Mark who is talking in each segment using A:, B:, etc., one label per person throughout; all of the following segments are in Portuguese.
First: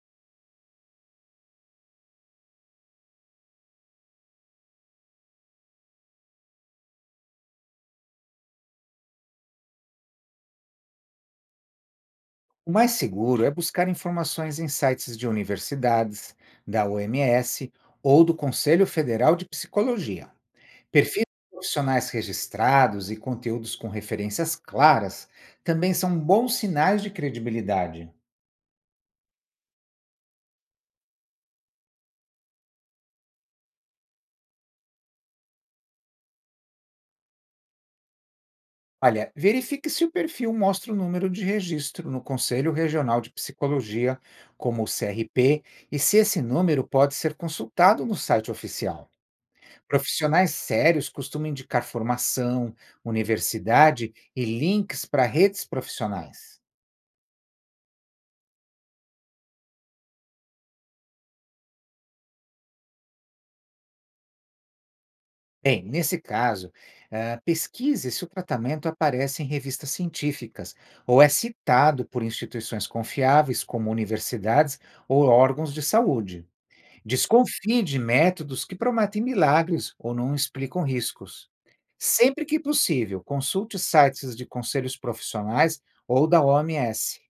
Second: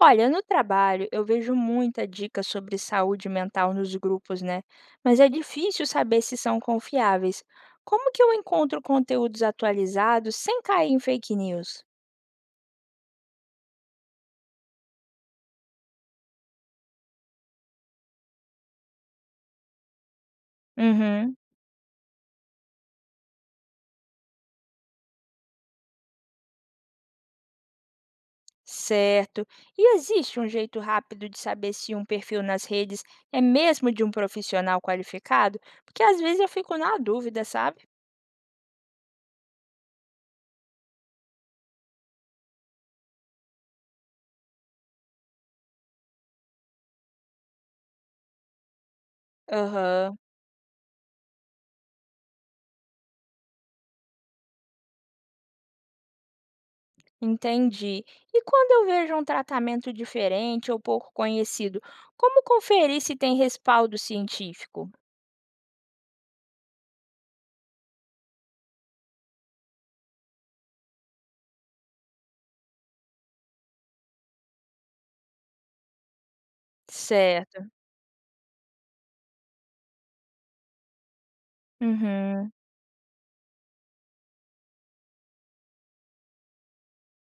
A: Olha, no trabalho eu vejo muita dica sobre saúde mental nos grupos, né? Mas é difícil saber se são confiáveis. Como que eu encontro conteúdos atualizados sem cair em fake news?
B: O mais seguro é buscar informações em sites de universidades, da OMS ou do Conselho Federal de Psicologia. Perfis
A: Uhum,
B: de profissionais registrados e conteúdos com referências claras também são bons sinais de credibilidade.
A: certo. E existe um jeito rápido de saber se um perfil nas redes é mesmo de um profissional qualificado? Porque às vezes eu fico na dúvida, sabe?
B: Olha, verifique se o perfil mostra o número de registro no Conselho Regional de Psicologia, como o CRP, e se esse número pode ser consultado no site oficial.
A: Aham.
B: Profissionais sérios costumam indicar formação, universidade e links para redes profissionais.
A: Entendi. E quando eu vejo um tratamento diferente ou pouco conhecido, como conferir se tem respaldo científico?
B: Bem, nesse caso, pesquise se o tratamento aparece em revistas científicas ou é citado por instituições confiáveis, como universidades ou órgãos de saúde.
A: Certo.
B: Desconfie de métodos que prometem milagres ou não explicam riscos. Sempre
A: Uhum.
B: que possível, consulte sites de conselhos profissionais ou da OMS.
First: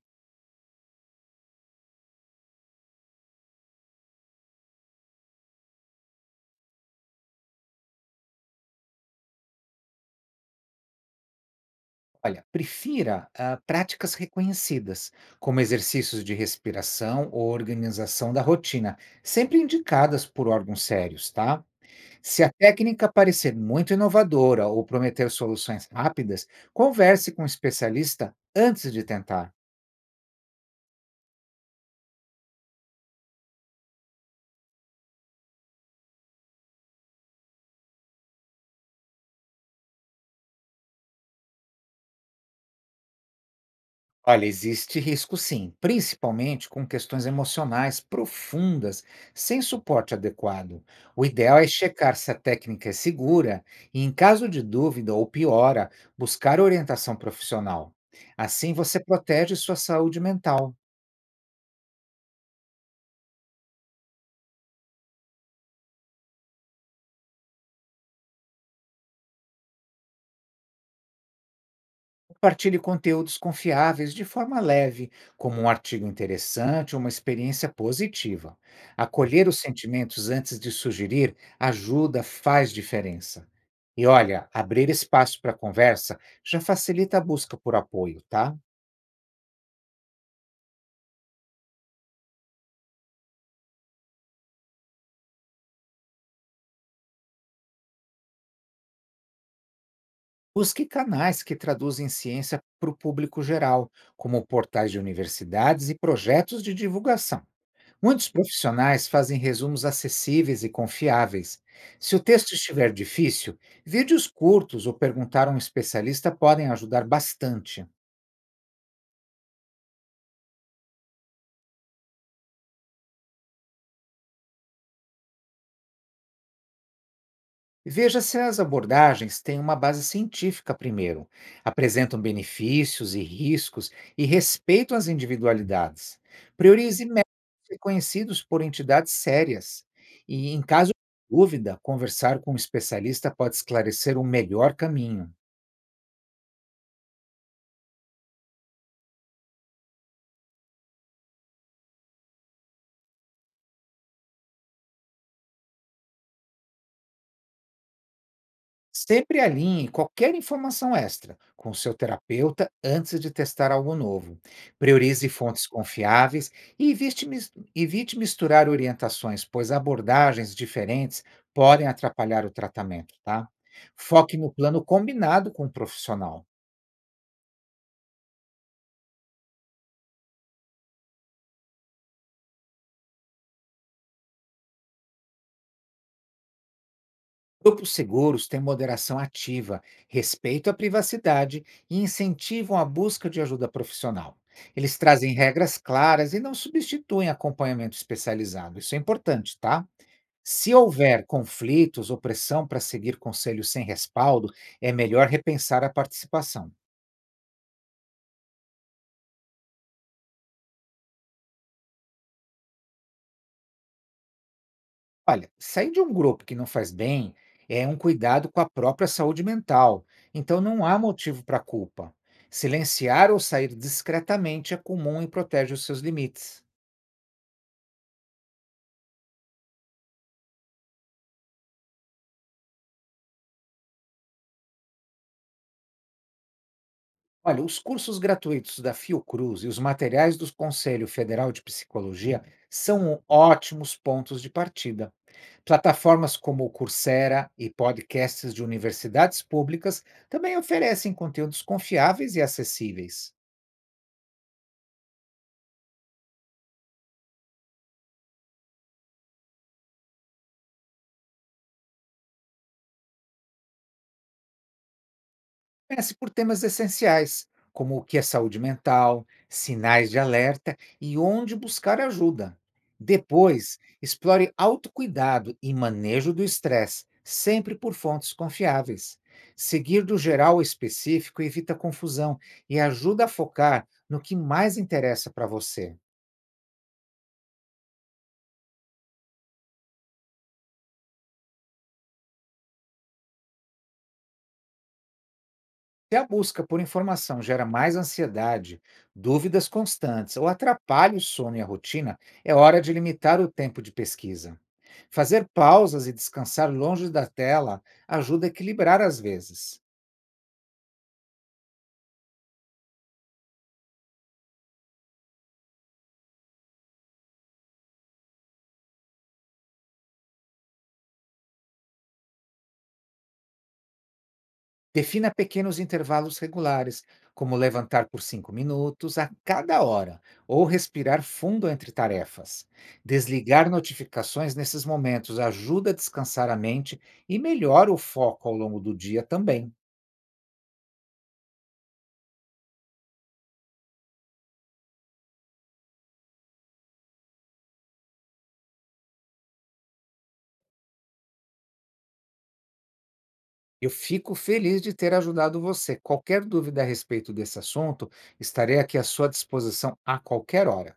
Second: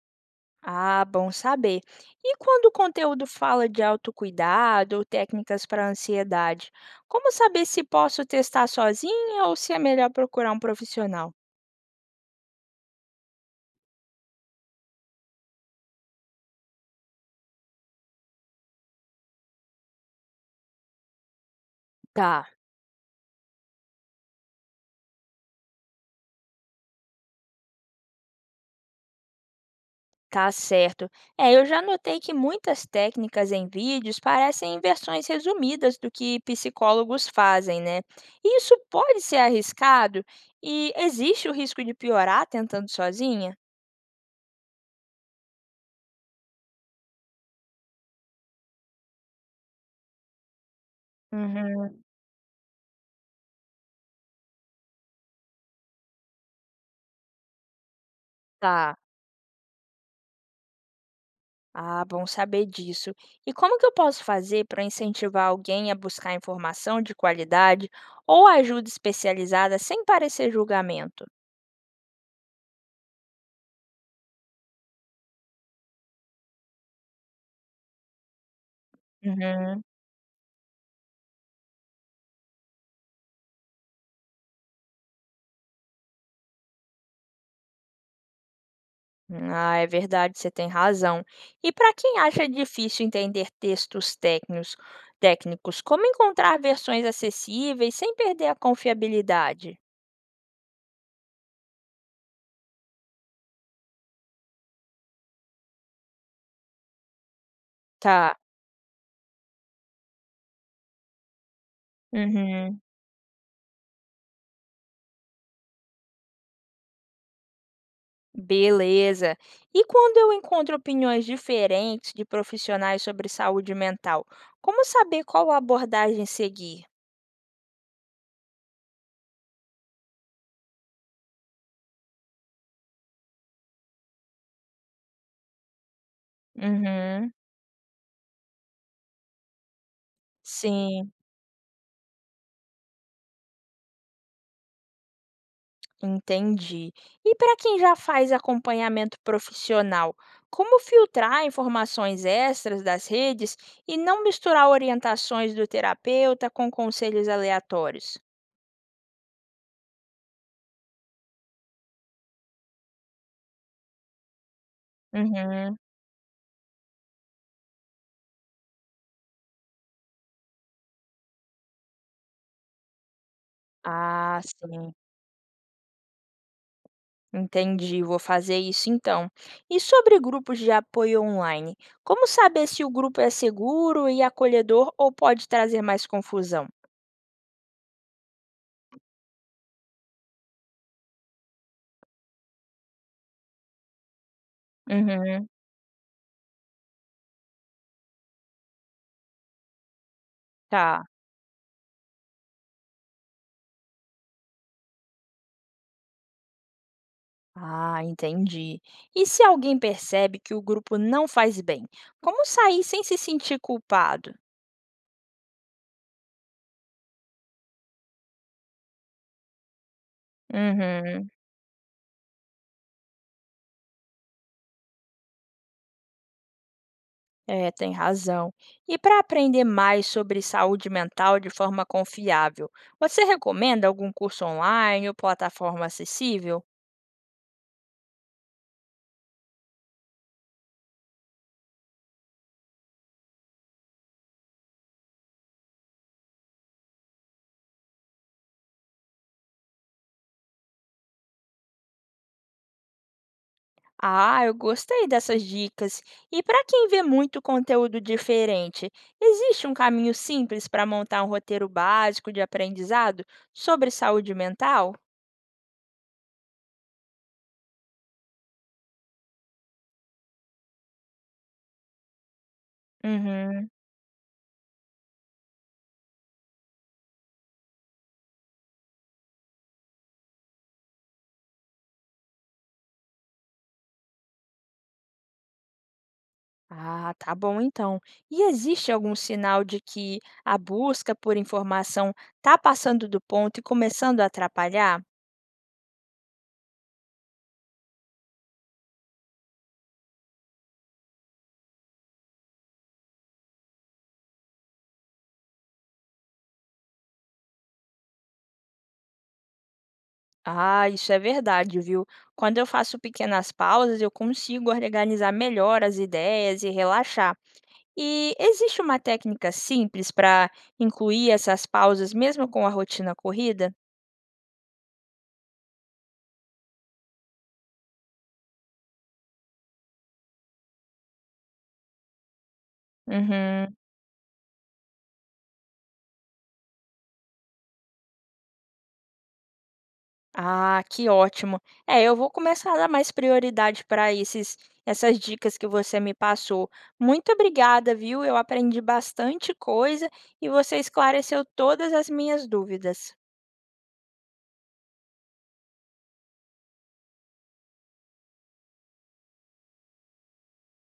A: Ah, bom saber. E quando o conteúdo fala de autocuidado ou técnicas para ansiedade, como saber se posso testar sozinha ou se é melhor procurar um profissional?
B: Olha, prefira práticas reconhecidas, como exercícios de respiração ou organização da rotina, sempre indicadas por órgãos sérios, tá? Se
A: Tá.
B: a técnica parecer muito inovadora ou prometer soluções rápidas, converse com um especialista antes de tentar.
A: Tá certo. É, eu já notei que muitas técnicas em vídeos parecem versões resumidas do que psicólogos fazem, né? E isso pode ser arriscado e existe o risco de piorar tentando sozinha?
B: Olha, existe risco sim, principalmente com questões emocionais profundas, sem suporte adequado. O ideal é
A: Uhum.
B: checar se a técnica é segura e, em caso de dúvida ou piora, buscar orientação profissional. Assim
A: Tá.
B: você protege sua saúde mental.
A: Ah, bom saber disso. E como que eu posso fazer para incentivar alguém a buscar informação de qualidade ou ajuda especializada sem parecer julgamento?
B: Compartilhe conteúdos confiáveis de forma leve, como um artigo interessante ou uma experiência positiva. Acolher os
A: Uhum.
B: sentimentos antes de sugerir ajuda, faz diferença. E olha, abrir espaço para conversa já facilita a busca por apoio, tá?
A: Ah, é verdade, você tem razão. E para quem acha difícil entender textos técnicos, como encontrar versões acessíveis sem perder a confiabilidade?
B: Busque canais que traduzem ciência para o público geral, como portais de universidades e projetos de divulgação. Muitos
A: Tá.
B: profissionais fazem resumos acessíveis e confiáveis. Se o texto
A: Uhum.
B: estiver difícil, vídeos curtos ou perguntar a um especialista podem ajudar bastante.
A: Beleza. E quando eu encontro opiniões diferentes de profissionais sobre saúde mental, como saber qual abordagem seguir?
B: Veja se as abordagens têm uma base científica primeiro, apresentam benefícios e riscos e respeitam as individualidades. Priorize métodos
A: Uhum.
B: reconhecidos por entidades sérias e, em caso
A: Sim.
B: de dúvida, conversar com um especialista pode esclarecer o melhor caminho.
A: Entendi. E para quem já faz acompanhamento profissional, como filtrar informações extras das redes e não misturar orientações do terapeuta com conselhos aleatórios?
B: Sempre alinhe qualquer informação extra com seu terapeuta antes de testar algo novo. Priorize fontes
A: Uhum.
B: confiáveis e evite misturar orientações, pois abordagens diferentes podem atrapalhar o tratamento, tá? Foque
A: Ah,
B: no plano
A: sim.
B: combinado com o profissional.
A: Entendi, vou fazer isso então. E sobre grupos de apoio online, como saber se o grupo é seguro e acolhedor ou pode trazer mais confusão?
B: Grupos seguros têm moderação ativa, respeito à privacidade e incentivam a busca de ajuda profissional. Eles trazem
A: Uhum.
B: regras claras e não substituem acompanhamento especializado. Isso é importante, tá? Se
A: Tá.
B: houver conflitos ou pressão para seguir conselhos sem respaldo, é melhor repensar a participação.
A: Ah, entendi. E se alguém percebe que o grupo não faz bem, como sair sem se sentir culpado?
B: Olha, sair de um grupo que não faz bem é um cuidado com a própria saúde mental, então não há
A: Uhum.
B: motivo para culpa. Silenciar ou sair discretamente é comum e protege os seus limites.
A: É, tem razão. E para aprender mais sobre saúde mental de forma confiável, você recomenda algum curso online ou plataforma acessível?
B: Olha, os cursos gratuitos da Fiocruz e os materiais do Conselho Federal de Psicologia são um ótimos pontos de partida. Plataformas como o Coursera e podcasts de universidades públicas também oferecem conteúdos confiáveis e acessíveis.
A: Ah, eu gostei dessas dicas. E para quem vê muito conteúdo diferente, existe um caminho simples para montar um roteiro básico de aprendizado sobre saúde mental?
B: Comece por temas essenciais, como o que é saúde mental, sinais de alerta e onde buscar ajuda.
A: Uhum.
B: Depois, explore autocuidado e manejo do estresse, sempre por fontes confiáveis. Seguir do geral ao específico evita confusão e ajuda a focar no que mais interessa para você.
A: Ah, tá bom então. E existe algum sinal de que a busca por informação está passando do ponto e começando a atrapalhar?
B: Se a busca por informação gera mais ansiedade, dúvidas constantes ou atrapalha o sono e a rotina, é hora de limitar o tempo de pesquisa. Fazer pausas e descansar longe da tela ajuda a equilibrar às vezes.
A: Ah, isso é verdade, viu? Quando eu faço pequenas pausas, eu consigo organizar melhor as ideias e relaxar. E existe uma técnica simples para incluir essas pausas mesmo com a rotina corrida?
B: Defina pequenos intervalos regulares, como levantar por 5 minutos a cada hora ou respirar fundo entre tarefas. Desligar
A: Uhum.
B: notificações nesses momentos ajuda a descansar a mente e melhora o foco ao longo do dia também.
A: Ah, que ótimo. É, eu vou começar a dar mais prioridade para esses essas dicas que você me passou. Muito obrigada, viu? Eu aprendi bastante coisa e você esclareceu todas as minhas dúvidas.
B: Eu fico feliz de ter ajudado você. Qualquer dúvida a respeito desse assunto, estarei aqui à sua disposição a qualquer hora.